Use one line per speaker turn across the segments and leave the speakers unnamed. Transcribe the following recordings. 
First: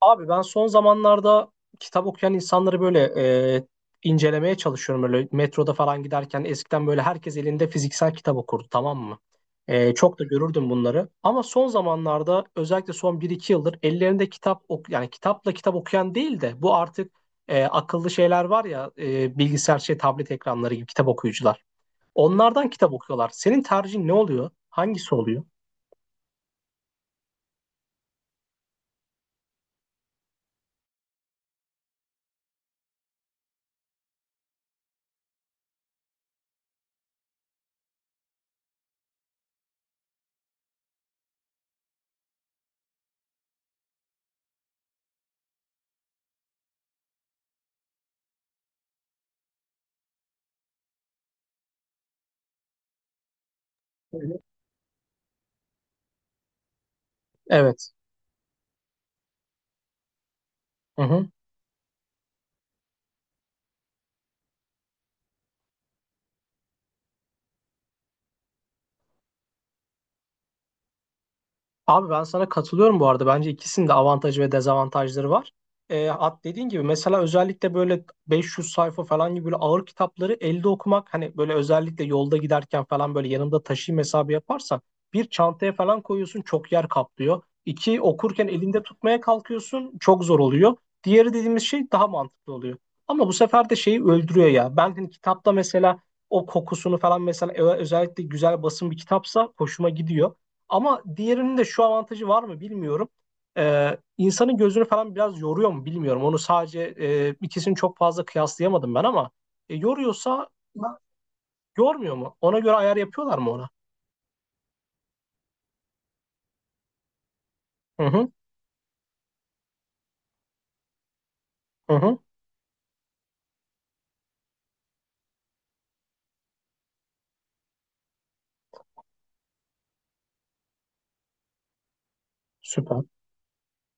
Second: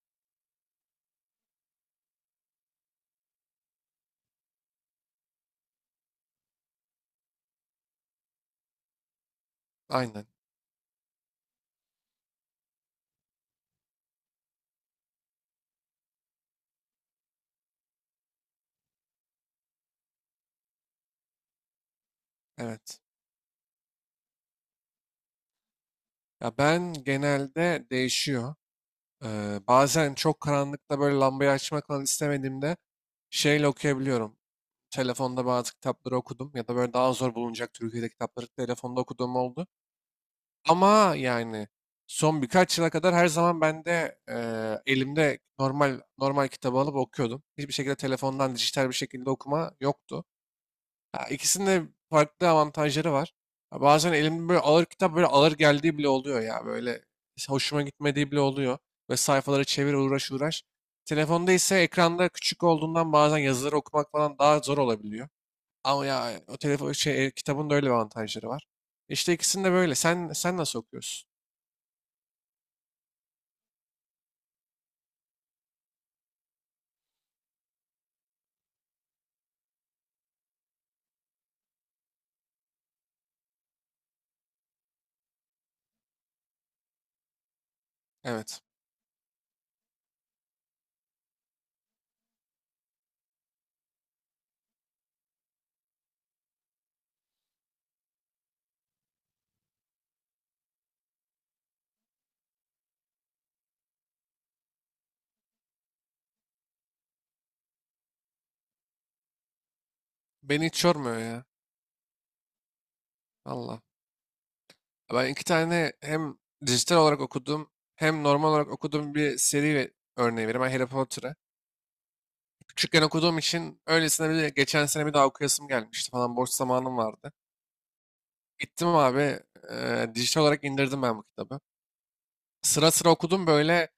Abi ben son zamanlarda kitap okuyan insanları böyle e, incelemeye çalışıyorum. Böyle metroda falan giderken eskiden böyle herkes elinde fiziksel kitap okurdu, tamam mı? Çok da
Aynen.
görürdüm bunları. Ama son zamanlarda özellikle son bir iki yıldır ellerinde kitap ok yani kitapla kitap okuyan değil de bu artık akıllı şeyler var ya, bilgisayar şey tablet ekranları gibi kitap okuyucular. Onlardan kitap
Evet.
okuyorlar. Senin tercihin ne oluyor? Hangisi oluyor?
Ya ben genelde değişiyor. Bazen çok karanlıkta böyle lambayı açmak falan istemediğimde şeyle okuyabiliyorum. Telefonda bazı kitapları okudum ya da böyle daha zor bulunacak Türkiye'de kitapları telefonda okuduğum oldu. Ama yani son birkaç yıla kadar her zaman ben de elimde normal normal kitabı alıp okuyordum. Hiçbir şekilde telefondan dijital bir şekilde okuma yoktu. Ya ikisinin de farklı avantajları var. Ya bazen
Evet.
elimde böyle ağır kitap böyle ağır geldiği bile oluyor ya. Böyle hoşuma
Evet.
gitmediği bile oluyor. Ve sayfaları çevir, uğraş uğraş.
Hı hı.
Telefonda ise ekranda küçük olduğundan bazen yazıları okumak falan daha zor olabiliyor. Ama ya o telefon şey, kitabın da öyle bir avantajları var. İşte ikisini de böyle. Sen nasıl okuyorsun?
Abi ben sana katılıyorum bu arada. Bence ikisinin de avantajı ve dezavantajları var. At dediğin gibi mesela özellikle böyle 500 sayfa falan gibi böyle ağır kitapları elde okumak, hani böyle özellikle yolda giderken falan böyle yanımda taşıyayım hesabı yaparsan bir çantaya falan koyuyorsun, çok yer kaplıyor. İki, okurken
Evet.
elinde tutmaya kalkıyorsun, çok zor oluyor. Diğeri dediğimiz şey daha mantıklı oluyor. Ama bu sefer de şeyi öldürüyor ya. Ben hani kitapta mesela o kokusunu falan mesela özellikle güzel basın bir kitapsa hoşuma gidiyor. Ama diğerinin de şu avantajı var mı bilmiyorum. İnsanın gözünü falan biraz yoruyor mu bilmiyorum. Onu sadece ikisini çok fazla kıyaslayamadım ben, ama yoruyorsa,
Beni hiç yormuyor ya.
yormuyor mu? Ona göre ayar yapıyorlar mı ona?
Valla. Ben iki tane hem dijital olarak okudum
Hı
hem
hı,
normal olarak okuduğum bir seri ve örneği vereyim. Ben Harry Potter'ı.
hı hı,
Küçükken okuduğum için öylesine bir geçen sene bir daha okuyasım gelmişti falan, boş zamanım vardı. Gittim abi, dijital olarak indirdim ben bu kitabı. Sıra
süper.
sıra okudum böyle,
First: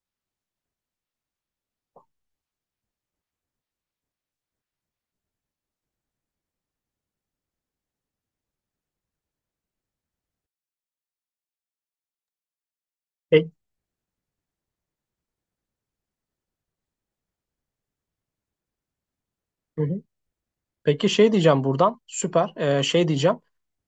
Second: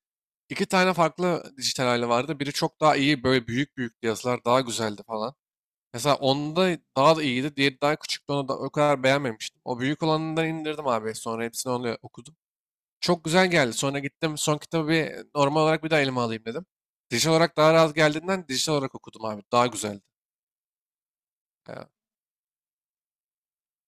iki tane farklı dijital hali vardı. Biri çok daha iyi, böyle büyük büyük yazılar daha güzeldi falan. Mesela onda daha da iyiydi. Diğeri daha küçüktü, onu da o kadar beğenmemiştim. O büyük olanından indirdim abi, sonra hepsini onu okudum. Çok
E,
güzel geldi. Sonra gittim son kitabı bir normal olarak bir daha elime alayım dedim. Dijital olarak daha rahat geldiğinden dijital olarak okudum abi. Daha
hı hı.
güzeldi.
Peki şey diyeceğim
Ya,
buradan, süper. Şey diyeceğim.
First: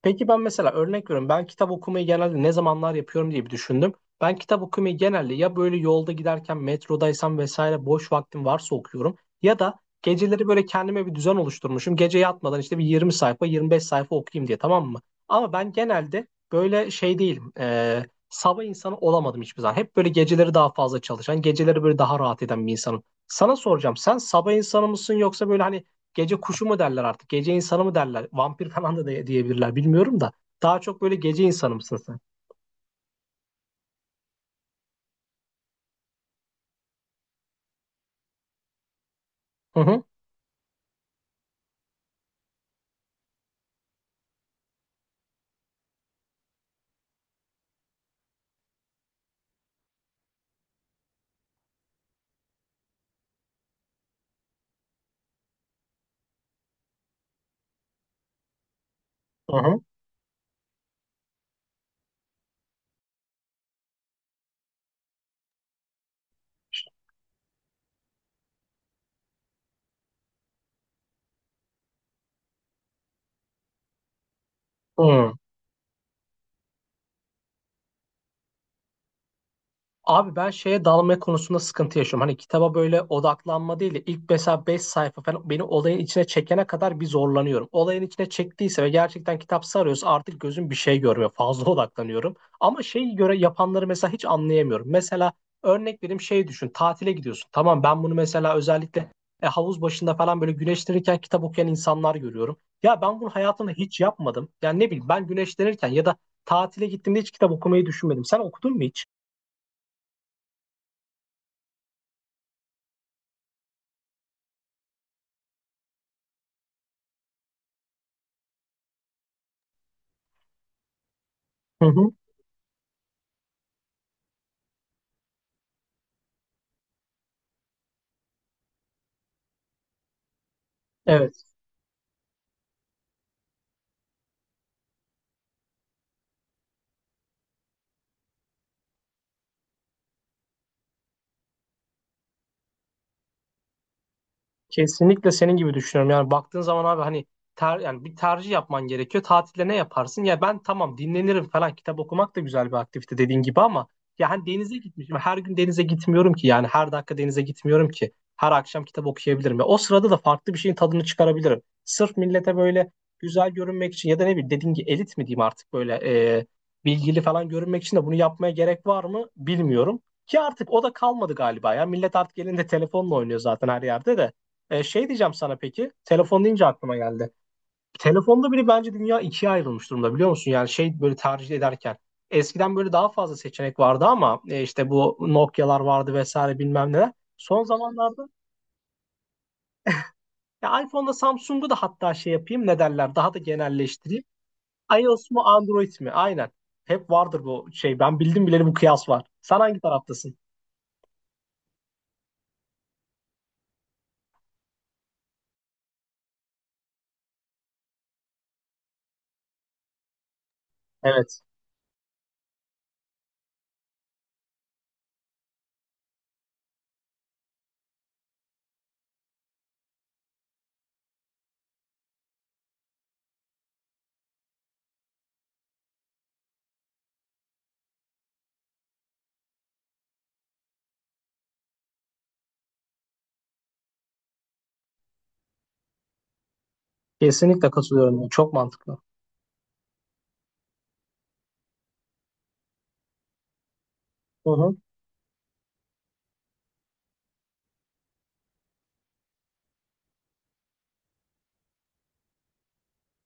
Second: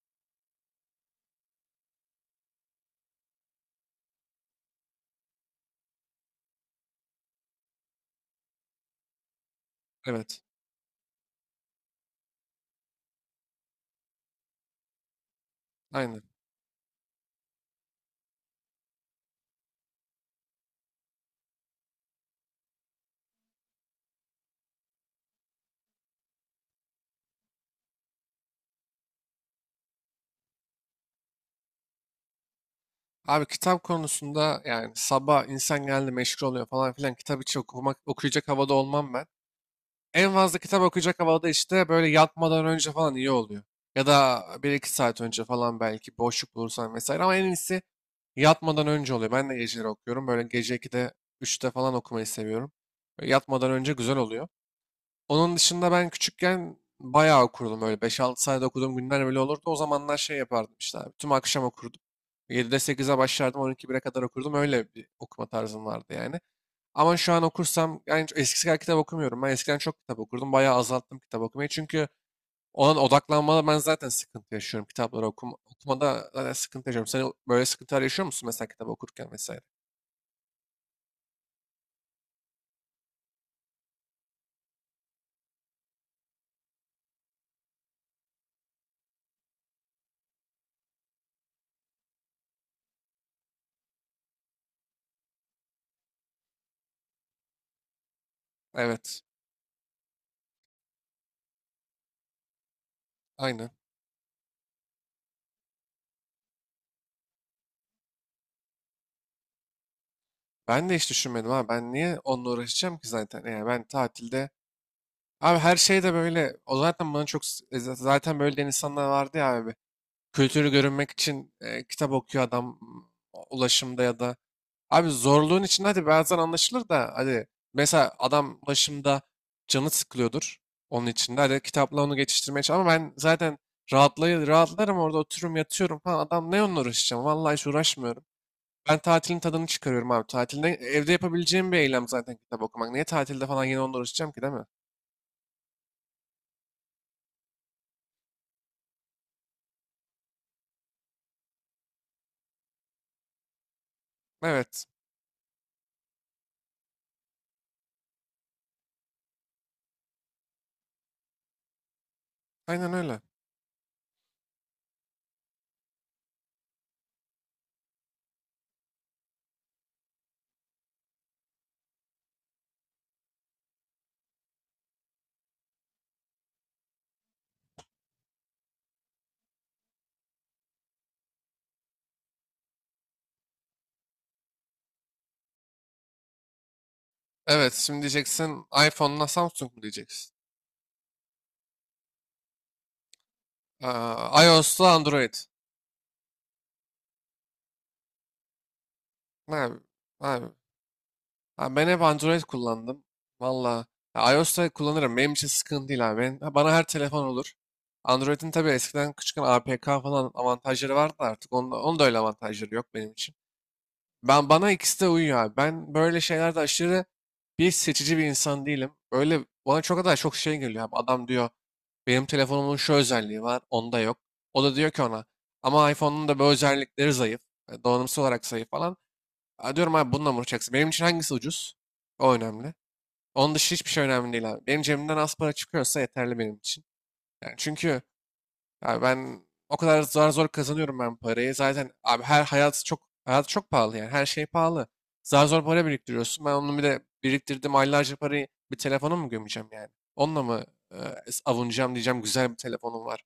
Peki ben mesela örnek veriyorum, ben kitap okumayı genelde ne zamanlar yapıyorum diye bir düşündüm. Ben kitap okumayı genelde ya böyle yolda giderken, metrodaysam vesaire boş vaktim varsa okuyorum. Ya da
evet.
geceleri böyle kendime bir düzen oluşturmuşum. Gece yatmadan işte bir 20 sayfa, 25 sayfa okuyayım diye, tamam mı? Ama ben
Aynen.
genelde böyle şey değilim. Sabah insanı olamadım hiçbir zaman. Hep böyle geceleri daha fazla çalışan, geceleri böyle daha rahat eden bir insanım. Sana soracağım, sen sabah insanı mısın yoksa böyle hani gece kuşu mu derler artık? Gece insanı mı derler? Vampir falan da diyebilirler, bilmiyorum da. Daha çok böyle gece insanı mısın sen?
Abi kitap konusunda yani sabah insan geldi meşgul oluyor falan filan, kitap hiç okumak, okuyacak havada olmam ben.
Hı hı.
En fazla kitap okuyacak havada işte böyle yatmadan önce falan iyi oluyor. Ya da bir iki saat önce falan belki boşluk bulursan vesaire ama en iyisi yatmadan önce oluyor. Ben de geceleri okuyorum. Böyle gece 2'de, üçte falan okumayı seviyorum. Böyle yatmadan önce güzel oluyor. Onun dışında ben küçükken bayağı okurdum öyle. Beş altı sayede okuduğum günler bile
Hı
olurdu. O
hı.
zamanlar şey yapardım işte abi. Tüm akşam okurdum. 7'de sekize başlardım. 12 1'e kadar okurdum. Öyle bir okuma tarzım vardı yani. Ama şu an okursam yani eskisi kadar kitap okumuyorum. Ben eskiden çok kitap okurdum. Bayağı azalttım kitap okumayı. Çünkü olan odaklanmada ben zaten sıkıntı yaşıyorum. Kitapları
Hı.
okumada zaten sıkıntı yaşıyorum. Sen böyle sıkıntılar yaşıyor musun mesela kitap okurken vesaire?
Abi ben şeye, dalma konusunda sıkıntı yaşıyorum. Hani kitaba böyle odaklanma değil de ilk mesela 5 sayfa falan beni olayın içine çekene kadar bir zorlanıyorum. Olayın içine çektiyse ve gerçekten kitap sarıyorsa artık gözüm bir şey görmüyor. Fazla odaklanıyorum. Ama şeyi göre yapanları mesela hiç anlayamıyorum. Mesela örnek vereyim, şey düşün. Tatile gidiyorsun. Tamam, ben bunu mesela özellikle
Evet.
havuz başında falan böyle güneşlenirken kitap okuyan insanlar görüyorum. Ya ben bunu hayatımda
Aynen.
hiç yapmadım. Yani ne bileyim, ben güneşlenirken ya da tatile gittiğimde hiç kitap okumayı düşünmedim. Sen okudun mu hiç?
Ben de hiç düşünmedim ha. Ben niye onunla uğraşacağım ki zaten? Yani ben tatilde. Abi her şey de böyle. O zaten bana çok zaten böyle diyen insanlar vardı ya abi. Kültürü görünmek için
Hı hı.
kitap okuyor adam, ulaşımda ya da. Abi zorluğun içinde hadi bazen anlaşılır da, hadi mesela adam ulaşımda canı sıkılıyordur, onun içinde
Evet.
hadi kitapla onu geçiştirmeye çalış. Ama ben zaten rahatlarım, orada otururum, yatıyorum falan. Adam ne onunla uğraşacağım? Vallahi hiç uğraşmıyorum. Ben tatilin tadını çıkarıyorum abi. Tatilde evde yapabileceğim bir eylem zaten kitap okumak. Niye tatilde falan yine onunla uğraşacağım ki değil mi?
Kesinlikle senin gibi düşünüyorum. Yani baktığın zaman abi, hani yani bir tercih yapman gerekiyor. Tatilde ne yaparsın? Ya ben, tamam, dinlenirim falan. Kitap okumak da güzel bir aktivite dediğin gibi, ama ya hani denize
Evet.
gitmişim. Her gün denize gitmiyorum ki. Yani her dakika denize gitmiyorum ki. Her akşam kitap okuyabilirim. Ve o sırada da farklı bir şeyin tadını çıkarabilirim. Sırf millete böyle
Aynen öyle.
güzel görünmek için, ya da ne bileyim dediğin gibi elit mi diyeyim artık, böyle e, bilgili falan görünmek için de bunu yapmaya gerek var mı bilmiyorum. Ki artık o da kalmadı galiba ya. Millet artık elinde telefonla oynuyor zaten her yerde de. Şey diyeceğim sana peki. Telefon deyince aklıma geldi. Telefonda bile bence dünya ikiye ayrılmış durumda, biliyor musun? Yani şey, böyle tercih ederken. Eskiden böyle daha fazla seçenek vardı ama, işte bu Nokia'lar vardı vesaire bilmem neler. Son
Evet, şimdi
zamanlarda
diyeceksin iPhone'la Samsung mu diyeceksin?
ya iPhone'da Samsung'u da, hatta şey yapayım, ne derler, daha da genelleştireyim.
Aa, iOS'la
iOS
Android.
mu Android mi? Aynen. Hep vardır bu şey. Ben bildim bileli bu kıyas var. Sen
Abi,
hangi taraftasın?
abi, abi, ben hep Android kullandım. Valla. Ya iOS'ta kullanırım. Benim için sıkıntı değil abi. Bana her telefon olur. Android'in tabii eskiden küçükken APK falan avantajları vardı da,
Evet.
artık onda, öyle avantajları yok benim için. Ben, bana ikisi de uyuyor abi. Ben böyle şeylerde aşırı bir seçici bir insan değilim. Böyle bana çok kadar çok şey geliyor abi. Adam diyor benim telefonumun şu özelliği var, onda yok. O da diyor ki ona ama iPhone'un da bu özellikleri zayıf. Donanımsal olarak zayıf falan. "Ha," diyorum abi, bununla mı uğraşacaksın? Benim için hangisi ucuz? O önemli. Onun dışı hiçbir şey önemli değil abi. Benim cebimden az para çıkıyorsa yeterli benim için. Yani
Kesinlikle
çünkü
katılıyorum. Çok mantıklı.
abi ben o kadar zor zor kazanıyorum ben parayı. Zaten abi, her hayat çok hayat çok pahalı yani. Her şey
Hı hı.
pahalı. Zar zor para biriktiriyorsun. Ben onu bir de biriktirdim aylarca parayı, bir telefona mı gömeceğim yani? Onunla mı e, avunacağım, diyeceğim güzel bir telefonum var.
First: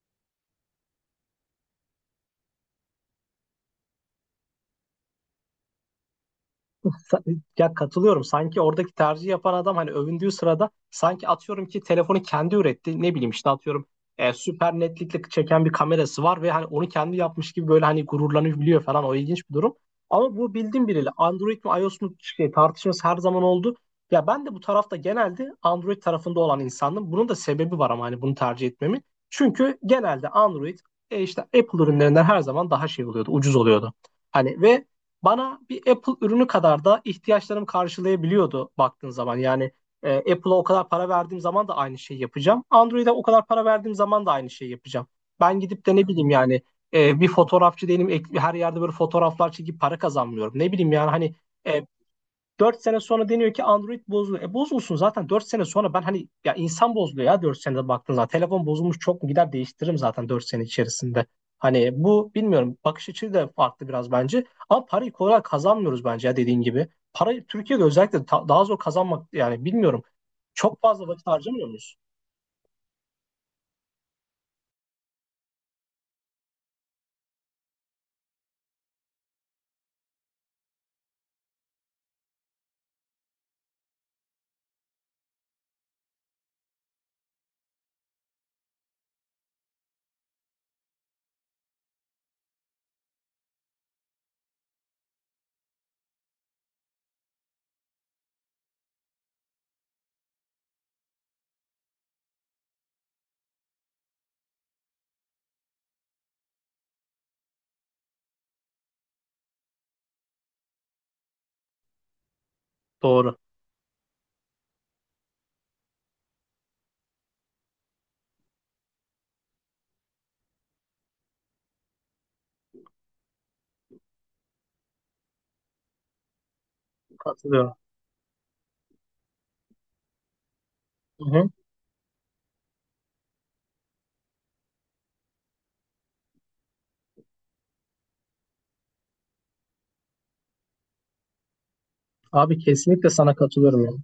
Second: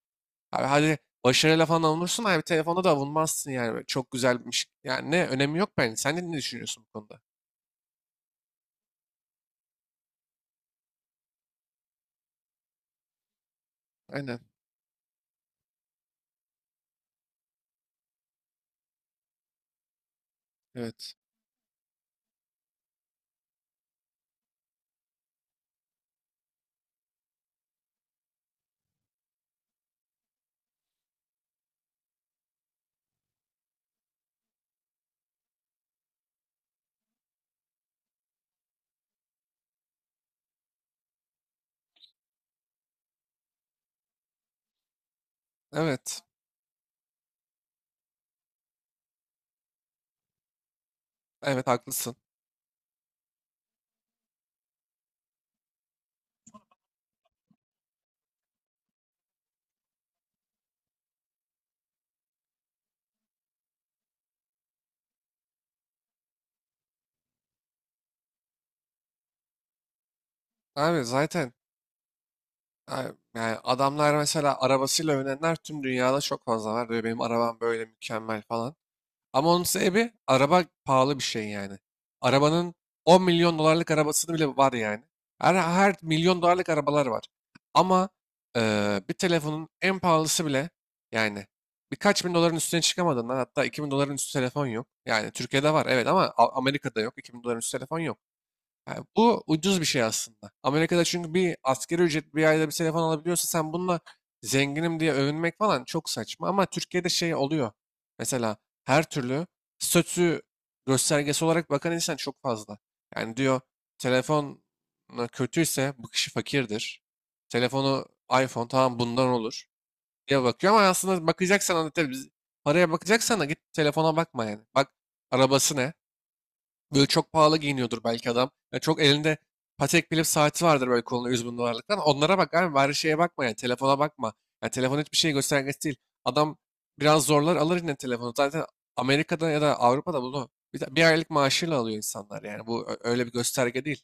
Abi hadi başarıyla falan avunursun abi, telefonda da avunmazsın yani. Böyle çok güzelmiş. Yani ne önemi yok bence. Sen de ne düşünüyorsun bu konuda?
Ya katılıyorum. Sanki oradaki tercih yapan adam, hani övündüğü sırada sanki atıyorum ki telefonu kendi üretti. Ne bileyim, işte atıyorum
Aynen.
süper netlikle çeken bir kamerası var ve hani onu kendi yapmış gibi böyle hani gururlanabiliyor falan. O ilginç bir durum. Ama bu, bildiğim biriyle
Evet.
Android mi iOS mu şey, tartışması her zaman oldu. Ya ben de bu tarafta, genelde Android tarafında olan insandım. Bunun da sebebi var ama, hani bunu tercih etmemin. Çünkü genelde Android işte Apple ürünlerinden her zaman daha şey oluyordu, ucuz oluyordu. Hani ve bana bir Apple ürünü kadar da ihtiyaçlarımı karşılayabiliyordu baktığın zaman. Yani Apple'a o kadar para verdiğim zaman da aynı şeyi yapacağım. Android'e o kadar para verdiğim zaman da aynı şeyi yapacağım. Ben gidip de ne
Evet.
bileyim yani, bir fotoğrafçı değilim. Her yerde böyle fotoğraflar çekip para kazanmıyorum. Ne bileyim yani, hani
Evet,
e,
haklısın.
4 sene sonra deniyor ki Android bozuluyor. E bozulsun zaten. 4 sene sonra ben, hani ya insan bozuluyor ya, 4 senede baktığın zaman. Telefon bozulmuş, çok mu, gider değiştiririm zaten 4 sene içerisinde. Hani bu, bilmiyorum, bakış açısı da farklı biraz bence. Ama parayı kolay kazanmıyoruz bence ya, dediğin gibi. Parayı Türkiye'de özellikle daha zor kazanmak, yani bilmiyorum. Çok
Abi
fazla vakit
zaten,
harcamıyor muyuz?
Yani adamlar mesela arabasıyla övünenler tüm dünyada çok fazla var. Diyor benim arabam böyle mükemmel falan. Ama onun sebebi araba pahalı bir şey yani. Arabanın 10 milyon dolarlık arabasını bile var yani. Her milyon dolarlık arabalar var. Ama bir telefonun en pahalısı bile yani birkaç bin doların üstüne çıkamadığından, hatta 2 bin doların üstü telefon yok. Yani Türkiye'de var, evet, ama Amerika'da yok. 2 bin doların üstü telefon yok. Yani bu ucuz bir şey aslında. Amerika'da çünkü bir asgari ücret, bir ayda bir telefon alabiliyorsa sen bununla zenginim diye övünmek falan çok saçma. Ama Türkiye'de şey oluyor. Mesela her türlü statü göstergesi olarak bakan insan çok fazla.
Doğru.
Yani diyor telefon kötüyse bu kişi fakirdir. Telefonu iPhone, tamam bundan olur diye bakıyor ama aslında bakacaksan hani, tabii paraya bakacaksan da git telefona bakma yani. Bak arabası ne? Böyle çok pahalı
Katılıyorum.
giyiniyordur belki adam. Ya çok elinde Patek Philippe saati vardır böyle
Hı
kolunda, 100
hı.
bin dolarlık. Onlara bak abi, bari şeye bakma yani, telefona bakma. Yani telefon hiçbir şey göstergesi değil. Adam biraz zorlar alır yine telefonu. Zaten Amerika'da ya da Avrupa'da bunu bir aylık maaşıyla alıyor insanlar
Abi
yani. Bu
kesinlikle
öyle bir
sana katılıyorum
gösterge
ya.
değil.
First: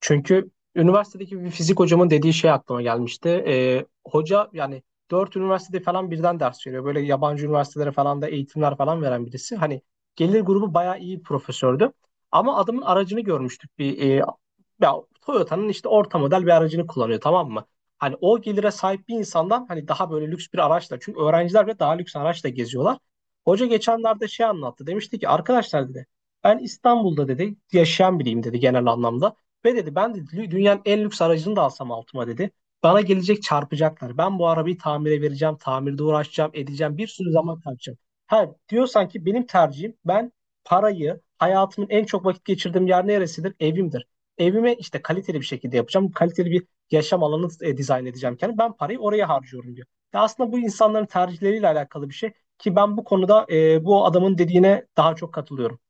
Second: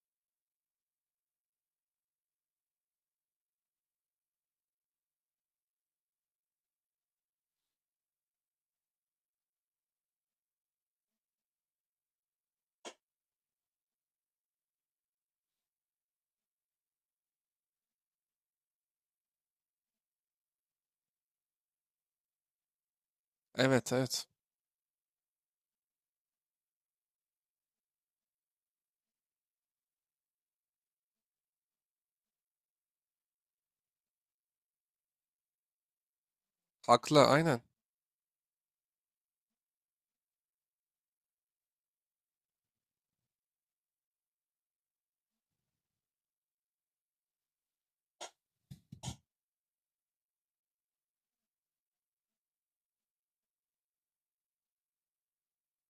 Çünkü üniversitedeki bir fizik hocamın dediği şey aklıma gelmişti. Hoca yani 4 üniversitede falan birden ders veriyor. Böyle yabancı üniversitelere falan da eğitimler falan veren birisi. Hani gelir grubu bayağı iyi bir profesördü. Ama adamın aracını görmüştük, bir ya Toyota'nın işte orta model bir aracını kullanıyor, tamam mı? Hani o gelire sahip bir insandan hani daha böyle lüks bir araçla, çünkü öğrenciler bile daha lüks araçla geziyorlar. Hoca
Evet, evet.
geçenlerde şey anlattı. Demişti ki, arkadaşlar dedi, ben İstanbul'da dedi yaşayan biriyim dedi, genel anlamda. Ve dedi, ben dedi dünyanın en lüks aracını da alsam altıma dedi. Bana gelecek çarpacaklar. Ben bu arabayı tamire vereceğim, tamirde uğraşacağım, edeceğim, bir
Haklı,
sürü zaman
aynen.
kaybedeceğim. Ha diyorsan ki benim tercihim, ben parayı hayatımın en çok vakit geçirdiğim yer neresidir? Evimdir. Evimi işte kaliteli bir şekilde yapacağım. Kaliteli bir yaşam alanı dizayn edeceğim kendim. Ben parayı oraya harcıyorum diyor. Ya aslında bu insanların tercihleriyle alakalı bir şey, ki ben bu konuda, bu adamın dediğine daha çok katılıyorum.